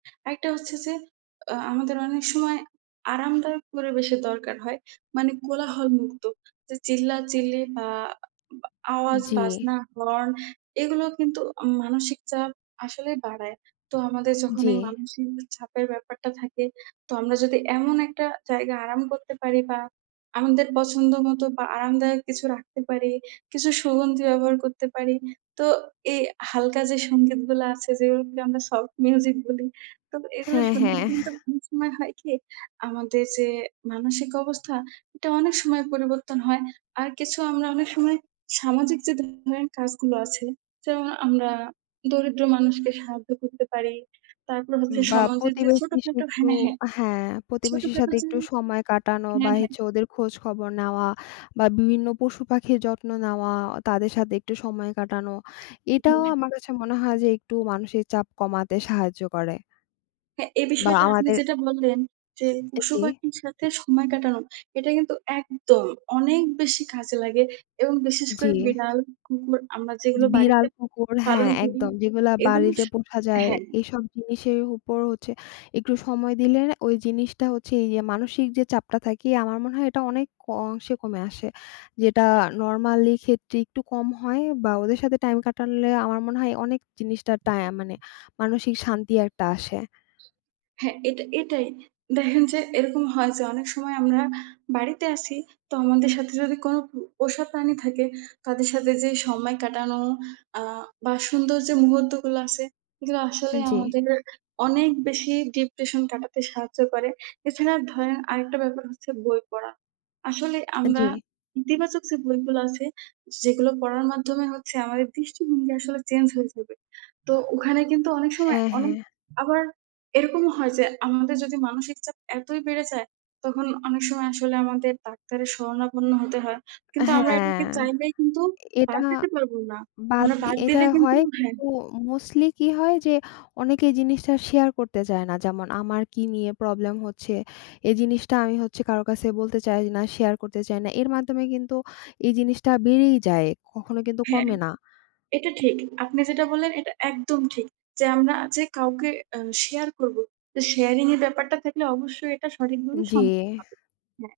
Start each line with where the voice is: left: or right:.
right: একটা হচ্ছে যে, আ আমাদের অনেক সময় আরামদায়ক পরিবেশের দরকার হয়। মানে কোলাহলমুক্ত, যে, চিল্লাচিল্লি আ বা আওয়াজ,
left: জ্বি।
right: বাজনা, হর্ন এগুলো কিন্তু অ মানসিক চাপ আসলেই বাড়ায়। তো আমাদের যখন
left: জ্বি।
right: এই মানসিক চাপের ব্যাপারটা থাকে, তো আমরা যদি এমন একটা জায়গায় আরাম করতে পারি বা আমাদের পছন্দমতো বা আরামদায়ক কিছু রাখতে পারি, কিছু সুগন্ধি ব্যবহার করতে পারি, তো এই হালকা যে, সংগীতগুলা আছে যেগুলোকে আমরা সফট মিউজিক বলি, তো এগুলো
left: হ্যা, হ্যা
right: শুনলেও কিন্তু অনেক সময় হয় কি আমাদের যে, মানসিক অবস্থা এটা অনেক সময় পরিবর্তন হয়। আর কিছু আমরা অনেক সময় সামাজিক যে, ধরনের কাজগুলো আছে, যেমন আমরা দরিদ্র মানুষকে সাহায্য করতে পারি, তারপর হচ্ছে
left: বা
right: সমাজের যে,
left: প্রতিবেশীর সাথে
right: ছোটখাটো,
left: একটু
right: হ্যা, হ্যা।
left: আ হ্যা, প্রতিবেশীর
right: ছোটখাটো
left: সাথে
right: যে
left: একটু সময় কাটানো
right: হ্যা,
left: বা
right: হ্যা।
left: হচ্ছে ওদের খোঁজ-খবর নেওয়া বা বিভিন্ন পশু-পাখির যত্ন নেওয়া, ও তাদের সাথে একটু সময় কাটানো
right: হু,
left: এটাও
right: হুম।
left: আমার কাছে মনে হয় যে, একটু মানসিক চাপ কমাতে সাহায্য করে।
right: হ্যা, এই
left: বা
right: বিষয়টা আপনি
left: আমাদের
right: যেটা বললেন যে,
left: এ জ্বি।
right: পশু-পাখির সাথে সময় কাটানো, এটা কিন্তু একদম অনেক বেশি কাজে লাগে এবং বিশেষ করে
left: জ্বি।
right: বিড়াল, কুকুর আমরা
left: যে,
right: যেগুলো
left: বিড়াল,
right: বাড়িতে
left: কুকুর, হ্যা।
right: পালন করি
left: একদম যেগুলা
right: এগুলো
left: বাড়িতে
right: স
left: পোষা যায়,
right: হ্যা।
left: এইসব জিনিসের উপর হচ্ছে একটু সময় দিলে না, ওই জিনিসটা হচ্ছে এই যে, মানসিক যে, চাপটা থাকি আমার মনে হয়, এটা অনেক ক অংশে কমে আসে। যেটা নরমালি ক্ষেত্রে একটু কম হয় বা ওদের সাথে টাইম কাটালে আমার মনে হয় অনেক জিনিসটার
right: [unintelligible]
left: টায়া মানে মানসিক শান্তি একটা আসে।
right: হ্যা, এটা এটাই। দেখেন যে, এরকম হয় যে, অনেক সময় আমরা বাড়িতে আছি তো আমাদের সাথে যদি কোন পো পোষা প্রাণী থাকে তাদের সাথে যে, সময় কাটানো আ বা সুন্দর যে, মুহূর্তগুলো আছে সেগুলো আসলেই
left: জ্বি।
right: আমাদেরকে অনেক বেশি ডিপ্রেশন কাটাতে সাহায্য করে, এছাড়া ধরেন আরেকটা ব্যাপার হচ্ছে বই পড়া। আসলে
left: এ্যা
right: আমরা
left: জ্বি।
right: ইতিবাচক যে, বইগুলা আছে, যেগুলো পড়ার মাধ্যমে হচ্ছে আমাদের দৃষ্টিভঙ্গি আসলে চেঞ্জ হয়ে যাবে। তো ওখানে কিন্তু অনেক সময়
left: হ্যা, হ্যা।
right: অনেক আবার এরকমও হয় যে, আমাদের যদি মানসিক চাপ এতই বেড়ে যায়। তখন অনেক সময় আসলে আমাদের ডাক্তারের শরণাপন্ন হতে হয়। কিন্তু আমরা
left: হ্যা।
right: এটাকে চাইলেই কিন্তু
left: এটা
right: বাদ দিতে পারব না।
left: বাদ
right: আমরা
left: দি
right: বাদ
left: এটা
right: দিলে কিন্তু
left: হয়
right: হ্যা।
left: [unintelligible] মোস্টলি কি হয় যে, অনেকে এই জিনিসটা শেয়ার করতে চায় না, যেমন আমার কি নিয়ে প্রবলেম হচ্ছে, এই জিনিসটা আমি হচ্ছে কারো কাছে বলতে চাই না, শেয়ার করতে চাই না। এর মাধ্যমে কিন্তু এই জিনিসটা বেড়েই যায় কখনো কিন্তু
right: হ্যা,
left: কমে না।
right: এটা ঠিক। আপনি যেটা বললেন এটা একদম ঠিক, যে, আমরা যে, কাউকে আ শেয়ার করব। শেয়ারিং এর ব্যাপারটা থাকলে অবশ্যই এটা সঠিকভাবে
left: জ্বি।
right: সমা হবে, হ্যা।